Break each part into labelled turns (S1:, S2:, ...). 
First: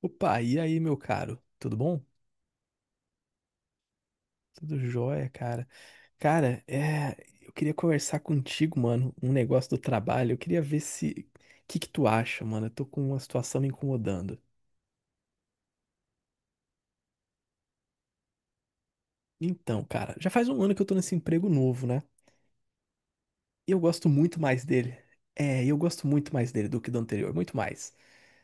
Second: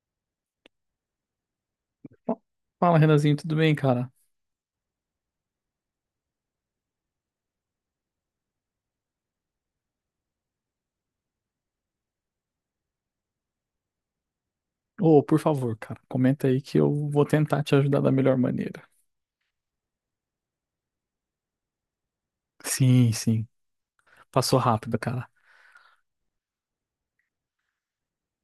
S1: Opa, e aí, meu caro? Tudo bom?
S2: Fa- Fala, Renanzinho, tudo bem, cara?
S1: Tudo jóia, cara. Cara, eu queria conversar contigo, mano, um negócio do trabalho. Eu queria ver se, o que que tu acha, mano? Eu tô com uma situação me incomodando.
S2: Ô, por favor, cara, comenta aí que eu vou tentar te ajudar da melhor maneira.
S1: Então, cara, já faz um ano que eu tô nesse emprego novo, né?
S2: Sim, sim.
S1: E eu gosto muito
S2: Passou
S1: mais dele.
S2: rápido, cara.
S1: É, eu gosto muito mais dele do que do anterior, muito mais.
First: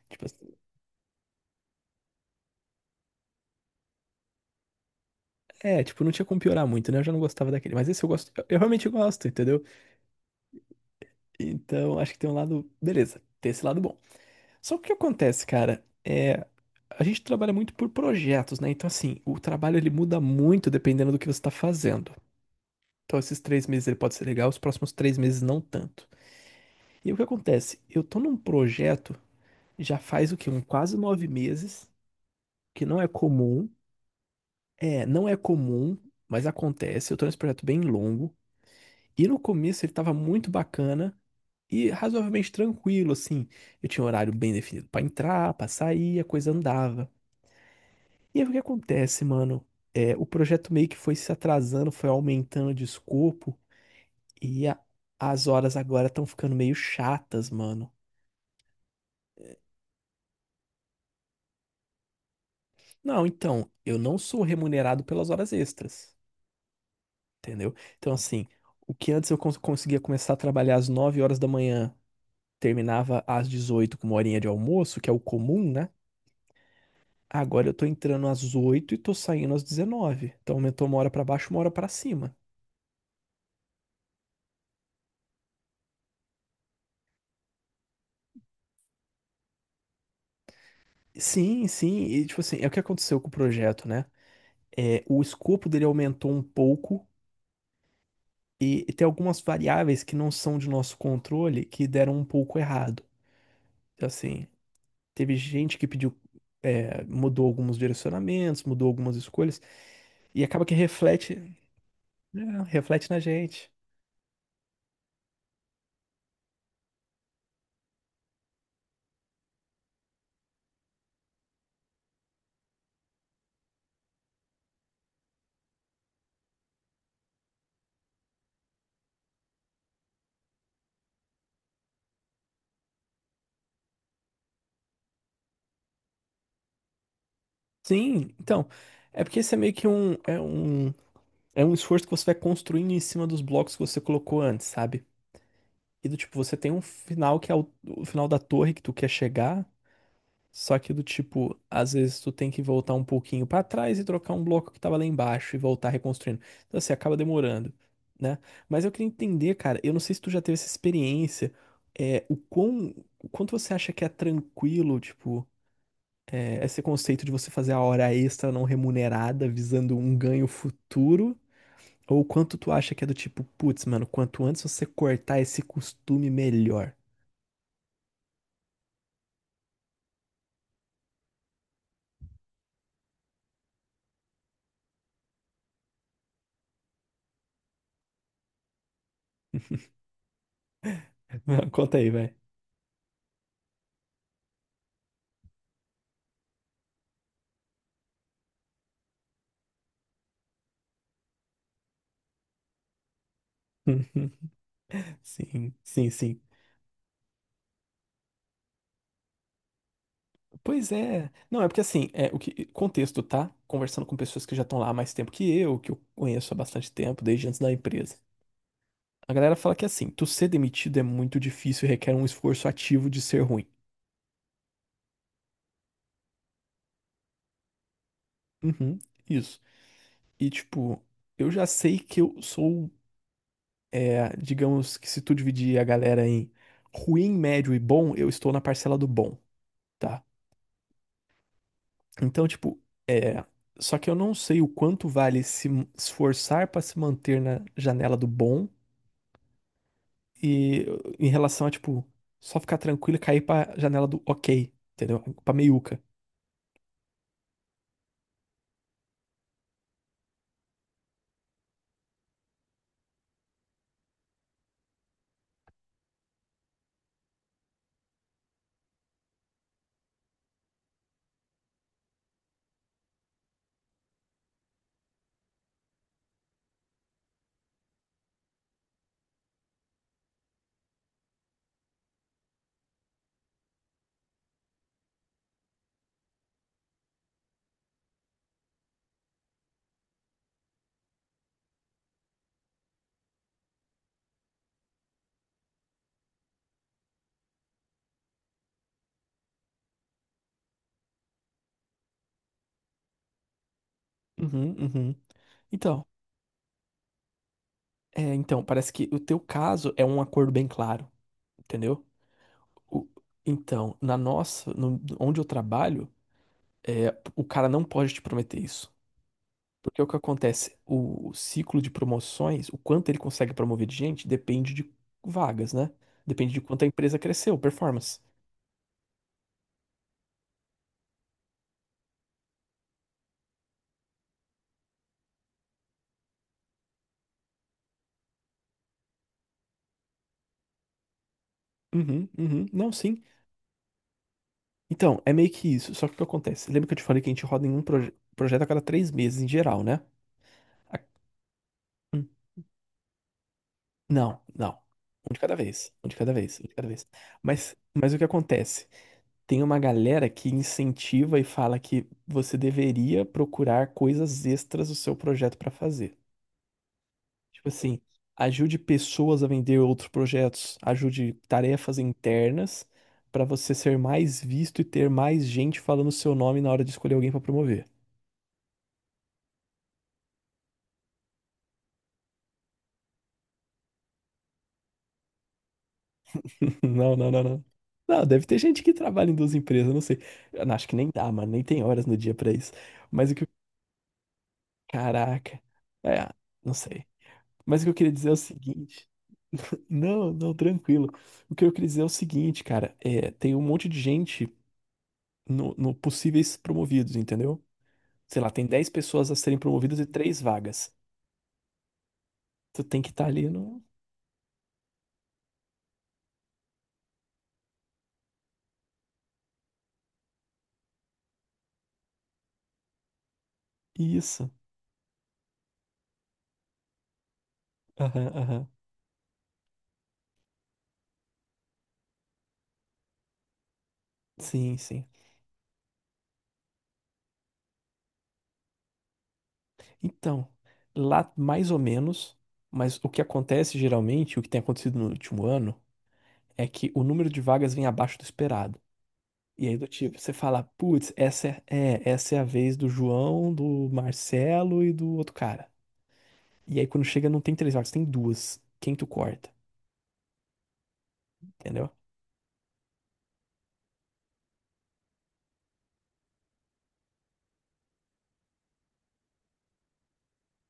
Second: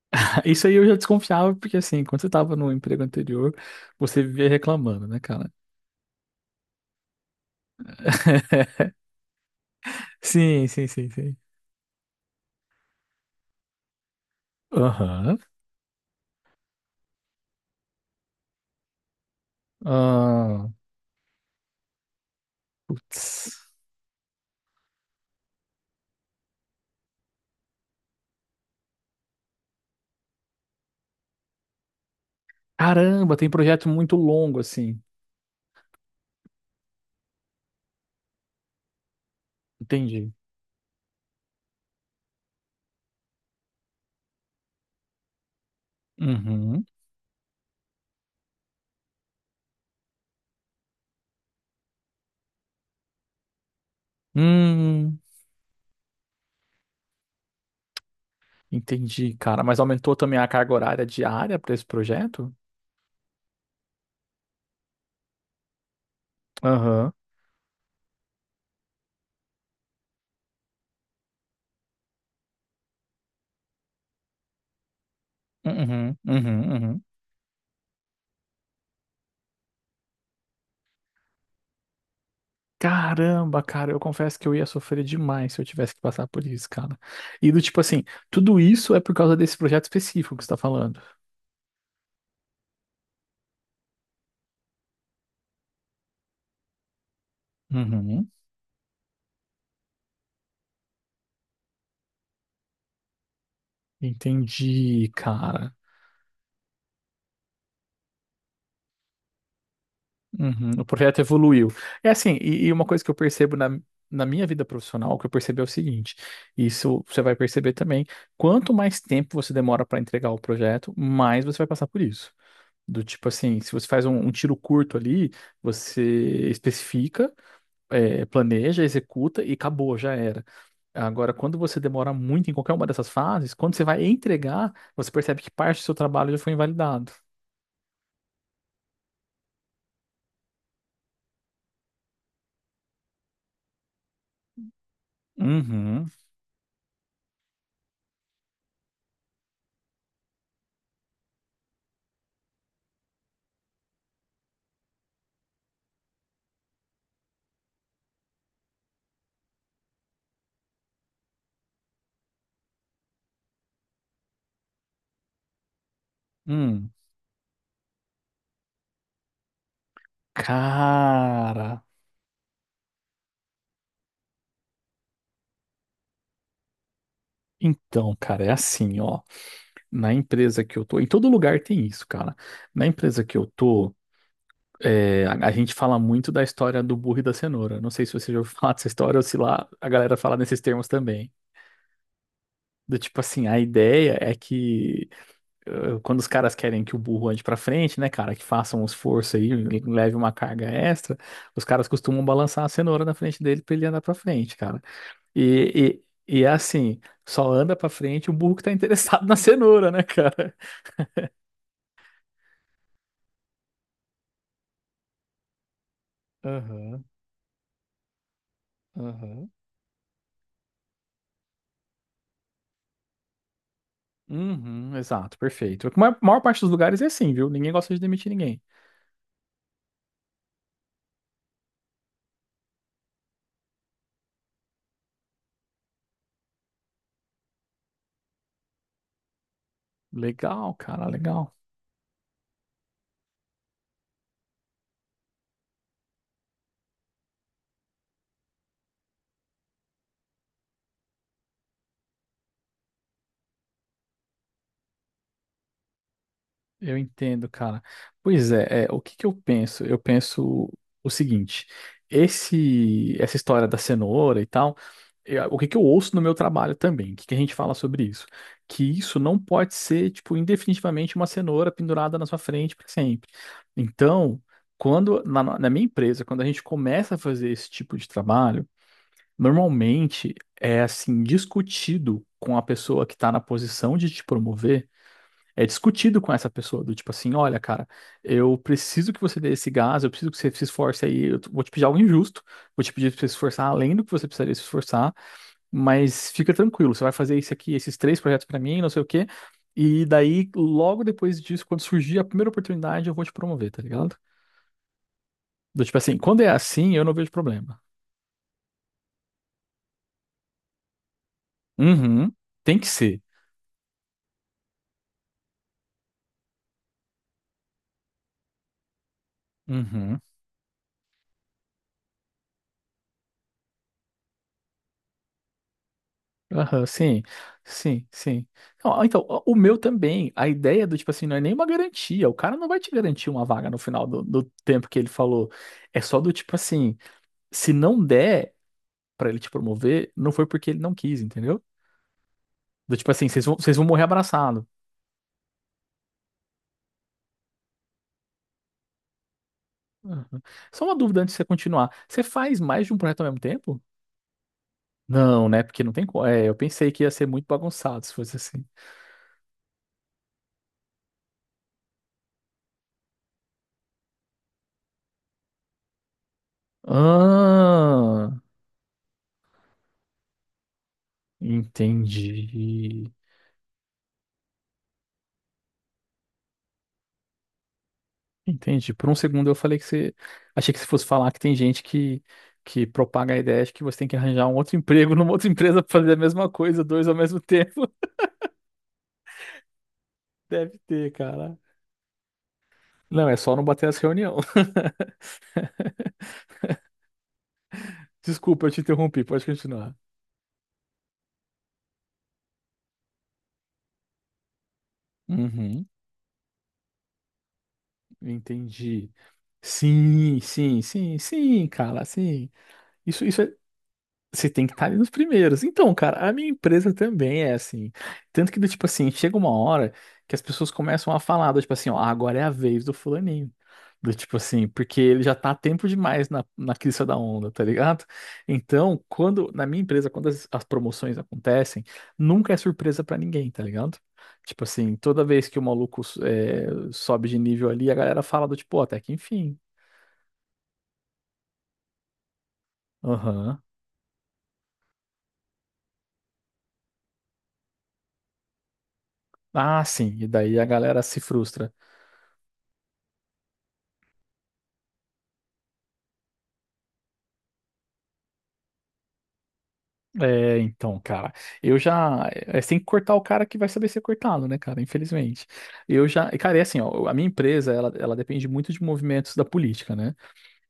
S1: Tipo, assim,
S2: Isso aí eu já desconfiava, porque assim, quando você tava no emprego anterior, você vivia reclamando, né, cara?
S1: tipo, não tinha como piorar muito, né? Eu já não gostava daquele, mas esse eu gosto, eu realmente gosto, entendeu?
S2: Sim, sim, sim, sim.
S1: Então, acho que tem um lado, beleza, tem esse lado bom. Só que o que
S2: Aham.
S1: acontece, cara, é a gente trabalha muito por projetos, né? Então, assim, o trabalho ele muda
S2: Ah,
S1: muito dependendo do que você está fazendo. Então, esses
S2: putz.
S1: 3 meses ele pode ser legal, os próximos 3 meses não tanto. E o que acontece? Eu tô num projeto já faz o quê? Quase 9 meses, que não é
S2: Caramba, tem
S1: comum.
S2: projeto muito longo, assim.
S1: É, não é comum, mas acontece. Eu tô nesse projeto bem longo. E no começo ele tava
S2: Entendi.
S1: muito bacana e razoavelmente tranquilo, assim. Eu tinha um horário bem definido para entrar, para sair, a coisa
S2: Uhum.
S1: andava. E aí o que acontece, mano? É, o projeto meio que foi se atrasando, foi aumentando de escopo e
S2: Hum.
S1: as horas agora estão ficando meio chatas, mano.
S2: Entendi, cara. Mas aumentou também a carga horária diária para esse projeto?
S1: Não, então, eu não sou remunerado pelas horas extras,
S2: Aham.
S1: entendeu? Então, assim, o que antes eu conseguia começar a trabalhar às 9 horas da manhã, terminava às 18h com uma horinha de almoço, que é o comum, né?
S2: Uhum, uhum, uhum.
S1: Agora eu tô entrando às 8h e tô saindo às 19h. Então aumentou uma hora pra baixo, uma hora pra cima.
S2: Caramba, cara, eu confesso que eu ia sofrer demais se eu tivesse que passar por isso, cara. E do tipo assim, tudo isso é por causa desse projeto específico que você tá falando.
S1: Sim, sim, e tipo assim, é o que aconteceu com o projeto, né? O escopo dele aumentou um pouco
S2: Uhum.
S1: e tem algumas variáveis que não são de nosso controle que deram um pouco errado. Então, assim,
S2: Entendi,
S1: teve
S2: cara.
S1: gente que pediu, mudou alguns direcionamentos, mudou algumas escolhas e acaba
S2: Uhum.
S1: que
S2: O projeto evoluiu. É assim,
S1: é,
S2: e uma coisa
S1: reflete
S2: que eu
S1: na
S2: percebo na,
S1: gente.
S2: na minha vida profissional, que eu percebo é o seguinte: isso você vai perceber também. Quanto mais tempo você demora para entregar o projeto, mais você vai passar por isso. Do tipo assim, se você faz um tiro curto ali, você especifica, planeja, executa e acabou, já era. Agora, quando você demora muito em qualquer uma dessas fases, quando você vai entregar, você percebe que parte do seu trabalho já foi invalidado.
S1: Sim, então, é porque isso é meio que um, é um, é um esforço que você vai construindo em cima dos blocos que você colocou antes, sabe? E
S2: Uhum.
S1: do tipo, você tem um final que é o final da torre que tu quer chegar, só que do tipo, às vezes tu tem que voltar um pouquinho pra trás e trocar um bloco que tava lá embaixo e voltar reconstruindo. Então assim, acaba demorando, né? Mas eu queria entender, cara, eu não sei se tu já teve essa experiência, é, o quão, o quanto você acha que é tranquilo, tipo, esse
S2: Hum.
S1: conceito de você fazer a hora extra não remunerada visando um ganho futuro,
S2: Cara.
S1: ou o quanto tu acha que é do tipo, putz, mano, quanto antes você cortar esse costume, melhor.
S2: Então, cara, é assim, ó. Na empresa que eu tô, em todo lugar tem isso, cara. Na empresa que eu tô, é, a gente fala muito da história do burro e da cenoura. Não sei se você já ouviu falar dessa história ou se lá a galera fala nesses termos também.
S1: Conta aí, vai.
S2: Do tipo assim, a ideia é que quando os caras querem que o burro ande pra frente, né, cara, que façam um esforço aí, leve uma carga extra, os caras costumam balançar a cenoura na frente dele pra ele andar pra
S1: Uhum.
S2: frente, cara.
S1: Sim,
S2: E,
S1: sim,
S2: e,
S1: sim.
S2: e é assim, só anda pra frente o burro que tá interessado na cenoura, né, cara?
S1: Pois é. Não, é porque assim, é o que contexto, tá? Conversando com pessoas que já estão lá há mais tempo que eu conheço há bastante
S2: Aham,
S1: tempo, desde antes da empresa. A
S2: aham.
S1: galera fala que assim, tu ser demitido é muito difícil e requer um esforço ativo de ser ruim.
S2: Uhum, exato, perfeito. A maior parte dos lugares é assim, viu? Ninguém gosta de demitir ninguém.
S1: Uhum, isso. E tipo, eu já sei que eu sou, digamos que se tu dividir a galera em ruim, médio e bom, eu estou na parcela do bom, tá?
S2: Legal, cara, legal.
S1: Então, tipo, é. Só que eu não sei o quanto vale se esforçar pra se manter na janela do bom e em relação a, tipo, só ficar tranquilo e cair pra janela do ok, entendeu? Pra meiuca.
S2: Eu entendo, cara. Pois é, o que que eu penso? Eu penso o seguinte: essa história da cenoura e tal, o que que eu ouço no meu trabalho também? O que que a gente fala sobre isso? Que isso não pode ser, tipo, indefinitivamente uma cenoura pendurada na sua frente para sempre. Então, quando na minha empresa, quando a gente começa a fazer esse tipo de trabalho, normalmente é assim discutido com a pessoa que está na posição de te promover é discutido com essa pessoa, do tipo assim, olha, cara, eu preciso que você dê esse gás, eu preciso que você se esforce aí, vou te pedir algo injusto, vou te pedir pra você se esforçar além do que você precisaria se esforçar, mas fica tranquilo, você vai fazer isso aqui, esses três projetos pra mim, não sei o quê, e daí, logo depois disso, quando surgir a primeira oportunidade, eu vou te promover, tá ligado?
S1: Uhum, uhum.
S2: Do tipo
S1: Então,
S2: assim, quando é assim, eu não vejo problema.
S1: então, parece que o teu caso é um acordo bem claro, entendeu?
S2: Uhum, tem que
S1: O-
S2: ser.
S1: então, na nossa, onde eu trabalho, é, o cara não pode te prometer isso. Porque o que
S2: Uhum.
S1: acontece? O ciclo de promoções, o quanto ele consegue promover de gente, depende de vagas, né? Depende de quanto
S2: Aham,
S1: a empresa
S2: sim,
S1: cresceu,
S2: sim,
S1: performance.
S2: sim. Não, ah, então, o meu também, a ideia do tipo assim, não é nenhuma garantia, o cara não vai te garantir uma vaga no final do tempo que ele falou. É só do tipo assim, se não der pra ele te promover, não foi porque ele não quis, entendeu?
S1: Uhum, uhum. Não,
S2: Do tipo
S1: sim.
S2: assim, vocês vão morrer abraçado.
S1: Então, é meio que isso. Só que o que acontece? Lembra que eu te falei que a gente roda em um projeto a cada 3 meses em geral, né?
S2: Aham. Só uma
S1: A-
S2: dúvida antes de você continuar. Você
S1: Hum,
S2: faz mais de um projeto ao mesmo tempo?
S1: não, não. Um de
S2: Não,
S1: cada
S2: né? Porque
S1: vez.
S2: não tem
S1: Um de
S2: como.
S1: cada
S2: É, eu
S1: vez. Um de cada
S2: pensei que
S1: vez.
S2: ia ser muito
S1: Mas,
S2: bagunçado
S1: mas
S2: se
S1: o que
S2: fosse assim.
S1: acontece? Tem uma galera que incentiva e fala que você deveria procurar coisas extras do seu projeto para fazer. Tipo assim,
S2: Ah,
S1: ajude pessoas a vender outros projetos, ajude tarefas internas
S2: entendi.
S1: para você ser mais visto e ter mais gente falando o seu nome na hora de escolher alguém para promover.
S2: Entendi. Por um segundo eu falei que você. Achei que você fosse falar que tem gente que propaga a ideia de que você tem que arranjar um outro emprego numa outra empresa pra fazer a mesma coisa, dois ao
S1: Não, não,
S2: mesmo
S1: não, não.
S2: tempo.
S1: Não, deve ter gente que trabalha em duas empresas, não sei. Eu não,
S2: Deve
S1: acho que nem
S2: ter,
S1: dá, mano,
S2: cara.
S1: nem tem horas no dia para isso.
S2: Não,
S1: Mas o
S2: é
S1: que eu...
S2: só não bater as reuniões.
S1: Caraca. É, não sei. Mas o que eu queria dizer é o
S2: Desculpa, eu te
S1: seguinte.
S2: interrompi, pode continuar.
S1: Não, não, tranquilo. O que eu queria dizer é o seguinte, cara, é, tem um monte de gente no,
S2: Uhum,
S1: no possíveis promovidos, entendeu? Sei lá, tem 10
S2: entendi.
S1: pessoas a serem promovidas e
S2: Sim,
S1: três
S2: sim,
S1: vagas.
S2: sim, sim, cara, sim.
S1: Tu tem que
S2: Isso,
S1: estar
S2: isso
S1: ali
S2: é.
S1: no.
S2: Você tem que estar ali nos primeiros. Então, cara, a minha empresa também é assim. Tanto que, do tipo assim, chega uma hora que as pessoas começam a falar, do tipo assim, ó, agora é a vez do fulaninho. Do tipo
S1: Isso.
S2: assim, porque ele já tá há tempo demais na crista da onda, tá ligado?
S1: Aham, aham.
S2: Então, quando, na minha empresa, quando as promoções acontecem, nunca é surpresa pra ninguém, tá ligado? Tipo
S1: Sim,
S2: assim,
S1: sim.
S2: toda vez que o maluco sobe de nível ali, a galera fala do tipo, ó, até que enfim.
S1: Então, lá mais ou menos, mas o que
S2: Aham.
S1: acontece geralmente, o que tem acontecido no último ano, é que o número de vagas vem abaixo do esperado. E aí
S2: Ah,
S1: do
S2: sim.
S1: tipo,
S2: E
S1: você
S2: daí
S1: fala,
S2: a galera
S1: putz,
S2: se
S1: essa é,
S2: frustra.
S1: é, essa é a vez do João, do Marcelo e do outro cara. E aí quando chega não tem três vagas, tem duas. Quem tu corta?
S2: É, então, cara, eu
S1: Entendeu?
S2: já. É, você tem que cortar o cara que vai saber ser cortado, né, cara? Infelizmente. Cara, é assim, ó, a minha empresa, ela depende muito de movimentos da política, né?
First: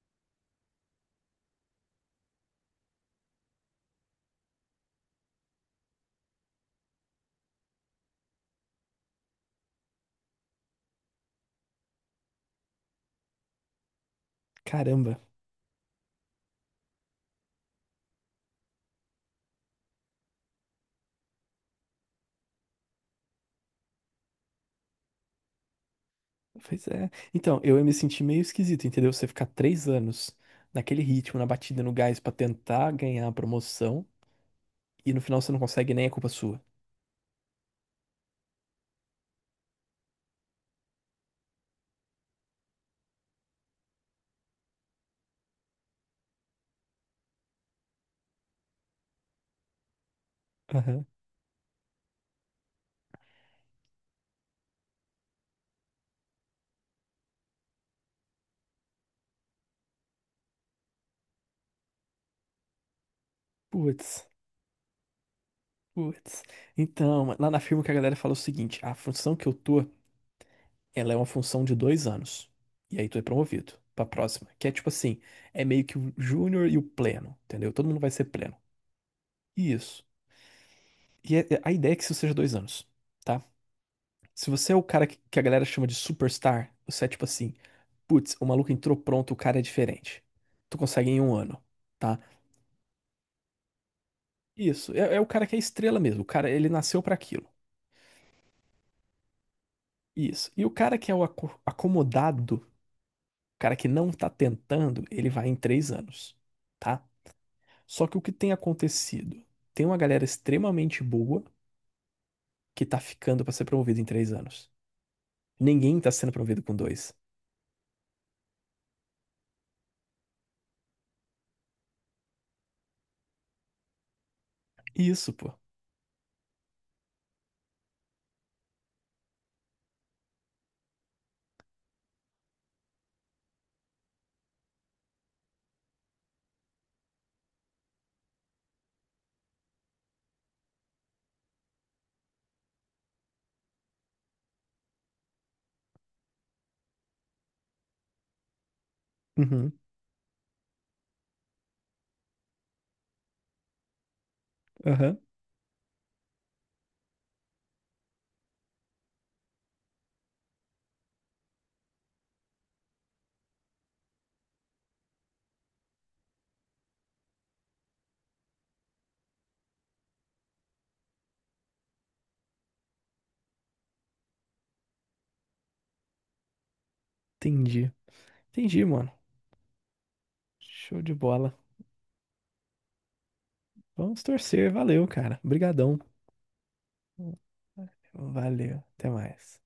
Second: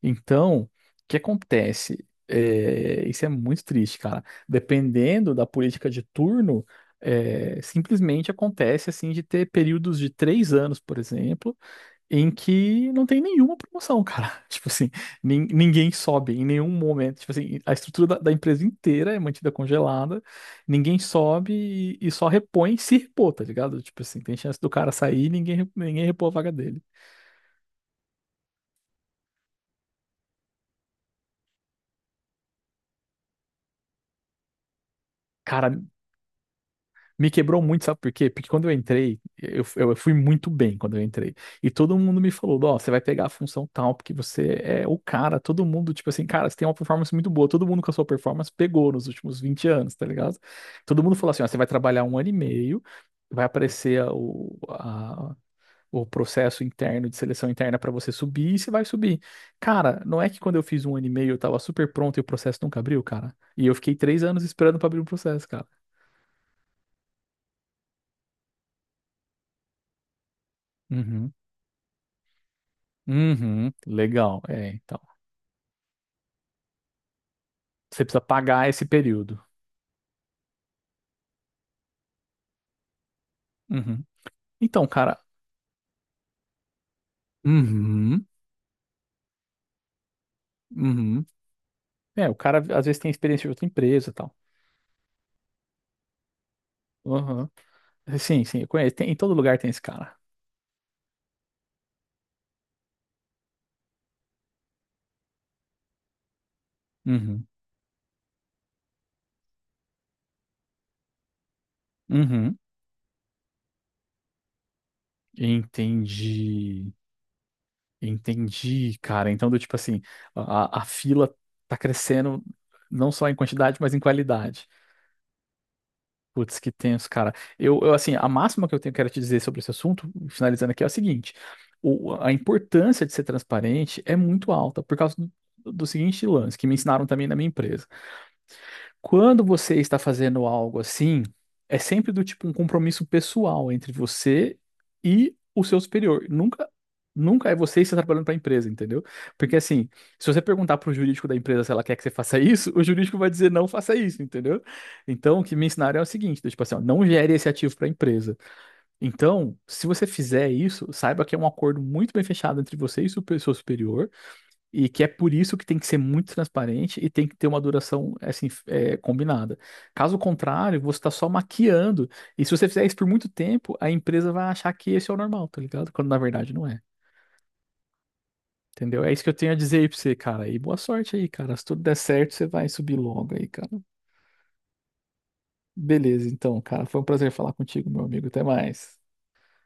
S2: Então, o que acontece? É, isso é muito triste, cara. Dependendo da política de turno, simplesmente acontece, assim, de ter períodos de 3 anos, por exemplo, em que não tem nenhuma promoção, cara. Tipo assim,
S1: Caramba.
S2: ninguém sobe em nenhum momento. Tipo assim, a estrutura da empresa inteira é mantida congelada, ninguém sobe e só repõe se repor, tá ligado? Tipo assim, tem chance do cara sair e ninguém, ninguém repor a vaga dele.
S1: Pois é. Então, eu ia me sentir meio esquisito, entendeu? Você ficar 3 anos naquele ritmo, na batida, no gás pra tentar ganhar a promoção e no final você não
S2: Cara,
S1: consegue nem é culpa sua.
S2: me quebrou muito, sabe por quê? Porque quando eu entrei, eu fui muito bem quando eu entrei. E todo mundo me falou, ó, você vai pegar a função tal, porque você é o cara. Todo mundo, tipo assim, cara, você tem uma performance muito boa. Todo mundo com a sua performance pegou nos últimos 20 anos, tá ligado? Todo
S1: Aham.
S2: mundo falou assim, ó, você vai trabalhar um ano e meio, vai aparecer o processo interno de seleção interna pra você subir e você vai subir. Cara, não é que quando eu fiz um ano e meio eu tava super pronto e o processo nunca abriu, cara? E eu fiquei três
S1: Putz,
S2: anos esperando pra abrir o processo, cara.
S1: putz. Então, lá na firma o que a galera fala é o seguinte: a função que eu tô, ela é uma
S2: Uhum.
S1: função de 2 anos. E aí tu é
S2: Uhum,
S1: promovido pra
S2: legal.
S1: próxima. Que
S2: É,
S1: é tipo
S2: então.
S1: assim: é meio que o júnior e o pleno, entendeu? Todo mundo
S2: Você
S1: vai
S2: precisa
S1: ser pleno.
S2: pagar esse período.
S1: Isso. E a ideia é que isso seja 2 anos, tá?
S2: Uhum.
S1: Se você é o
S2: Então,
S1: cara
S2: cara.
S1: que a galera chama de superstar, você é tipo assim,
S2: Uhum,
S1: putz, o maluco entrou pronto, o cara é diferente. Tu consegue em
S2: uhum.
S1: um ano, tá?
S2: É, o cara às vezes tem experiência de outra empresa e tal.
S1: Isso, é o cara que é estrela mesmo, o cara, ele nasceu pra aquilo.
S2: Uhum. Sim, sim, eu conheço. Em todo lugar tem esse cara.
S1: Isso. E o cara que é o acomodado, o cara que não tá tentando, ele vai em 3 anos, tá?
S2: Uhum,
S1: Só que o que tem acontecido? Tem uma galera extremamente boa
S2: uhum.
S1: que tá ficando pra ser promovida em 3 anos. Ninguém tá sendo promovido com
S2: Entendi.
S1: dois.
S2: Entendi, cara. Então, do tipo assim, a fila tá crescendo não só em quantidade, mas em qualidade.
S1: Isso, pô.
S2: Putz, que tenso, cara. Eu, assim, a máxima que eu tenho, quero te dizer sobre esse assunto, finalizando aqui, é o seguinte: a importância de ser transparente é muito alta por causa do seguinte lance, que me ensinaram também na minha empresa. Quando você está fazendo algo assim, é sempre do tipo um compromisso pessoal entre você e o seu superior. Nunca, nunca é você que está trabalhando para a empresa, entendeu? Porque
S1: Uhum,
S2: assim, se você perguntar para o jurídico da empresa se ela quer que você faça isso, o jurídico vai dizer não faça isso, entendeu?
S1: aham,
S2: Então, o que me ensinaram é o seguinte, do tipo assim, ó, não gere esse ativo para a empresa. Então, se você fizer isso, saiba que é um acordo muito bem fechado entre você e o seu superior. E que é por isso que tem que ser muito transparente e tem que ter uma duração assim combinada. Caso contrário, você está só maquiando. E se você fizer isso por muito tempo, a empresa vai achar que esse é o normal, tá ligado? Quando na verdade não é.
S1: entendi. Entendi,
S2: Entendeu?
S1: mano.
S2: É isso que eu tenho a dizer aí pra você, cara. E boa
S1: Show de
S2: sorte aí,
S1: bola.
S2: cara. Se tudo der certo, você vai subir logo aí, cara.
S1: Vamos torcer. Valeu, cara. Obrigadão.
S2: Beleza, então, cara. Foi um prazer falar contigo, meu amigo. Até
S1: Valeu.
S2: mais.
S1: Até mais.